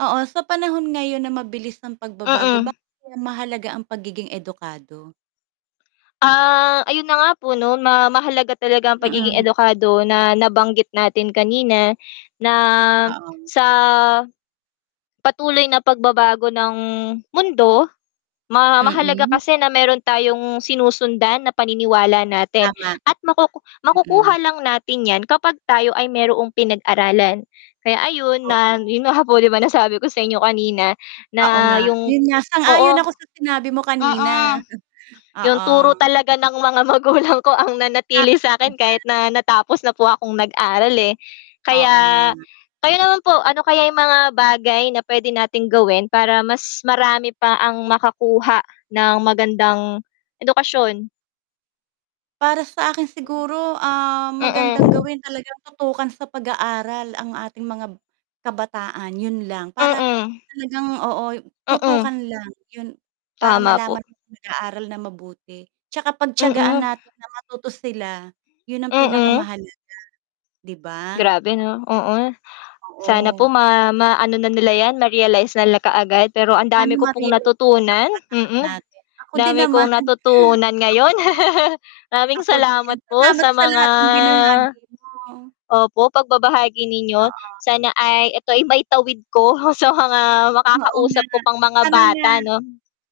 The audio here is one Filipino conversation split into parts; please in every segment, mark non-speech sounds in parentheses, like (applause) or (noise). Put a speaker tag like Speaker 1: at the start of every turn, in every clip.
Speaker 1: Oo, sa panahon ngayon na mabilis ang pagbabago
Speaker 2: Mm.
Speaker 1: bakit kaya mahalaga ang pagiging edukado?
Speaker 2: Ah, ayun na nga po 'no, na mahalaga talaga ang pagiging
Speaker 1: Mm.
Speaker 2: edukado na nabanggit natin kanina, na,
Speaker 1: Oo'ng.
Speaker 2: sa, patuloy na pagbabago ng mundo, ma mahalaga
Speaker 1: Mm.
Speaker 2: kasi na meron tayong sinusundan na paniniwala natin
Speaker 1: Tama.
Speaker 2: at makuku
Speaker 1: Mm.
Speaker 2: makukuha lang natin 'yan kapag tayo ay mayroong pinag-aralan. Kaya ayun, na
Speaker 1: Oo.
Speaker 2: yun nga po, di ba nasabi ko sa inyo kanina,
Speaker 1: Oo
Speaker 2: na
Speaker 1: nga,
Speaker 2: 'yung
Speaker 1: 'yun nga,
Speaker 2: oo.
Speaker 1: sang-ayon ako sa sinabi mo kanina.
Speaker 2: Mm, 'yun
Speaker 1: Oo.
Speaker 2: turo talaga ng mga magulang ko ang
Speaker 1: Tama
Speaker 2: nanatili
Speaker 1: ka
Speaker 2: sa'kin
Speaker 1: diyan.
Speaker 2: kahit na natapos na po akong nag-aral, eh.
Speaker 1: Oo nga.
Speaker 2: Kaya, kayo naman po, ano kaya 'yung mga bagay na puwede nating gawin para mas marami pa ang makakuha ng magandang edukasyon?
Speaker 1: Para sa'kin siguro, ah,
Speaker 2: Sana,
Speaker 1: magandang
Speaker 2: mm.
Speaker 1: gawin talagang tutukan sa pag-aaral ang ating mga kabataan 'yun lang. Para,
Speaker 2: Mm.
Speaker 1: talagang oo, tutukan
Speaker 2: Mm.
Speaker 1: lang yun para
Speaker 2: Tama po.
Speaker 1: malaman kung nag-aaral na mabuti, tsaka pagtiyagaan
Speaker 2: Mm.
Speaker 1: natin na matuto sila, 'yun ang
Speaker 2: Mm.
Speaker 1: pinakamahalaga Di ba?
Speaker 2: Grabe 'no, oo. Sana po
Speaker 1: Oo.
Speaker 2: ma maano na nila 'yan, ma-realize na nila kaagad, pero ang
Speaker 1: Paano
Speaker 2: dami ko pong
Speaker 1: ma-realize nung mga
Speaker 2: natutunan
Speaker 1: kabataan
Speaker 2: mm,
Speaker 1: natin, ako din
Speaker 2: dami
Speaker 1: naman.
Speaker 2: kong natutunan ngayon. (laughs)
Speaker 1: Oo.
Speaker 2: Maraming
Speaker 1: Ako din,
Speaker 2: salamat po
Speaker 1: salamat
Speaker 2: sa
Speaker 1: sa
Speaker 2: mga
Speaker 1: lahat ng binahagi mo.
Speaker 2: opo, pagbabahagi ninyo,
Speaker 1: Oo.
Speaker 2: sana ay eto ay maitawid ko sa mga
Speaker 1: Oo nga.
Speaker 2: makakausap ko pang mga
Speaker 1: Sana nga.
Speaker 2: bata 'no?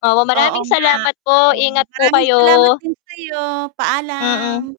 Speaker 2: Opo,
Speaker 1: Oo
Speaker 2: maraming
Speaker 1: nga.
Speaker 2: salamat po,
Speaker 1: Oo,
Speaker 2: ingat po
Speaker 1: maraming salamat
Speaker 2: kayo.
Speaker 1: din sa'yo, paalam.
Speaker 2: Mm.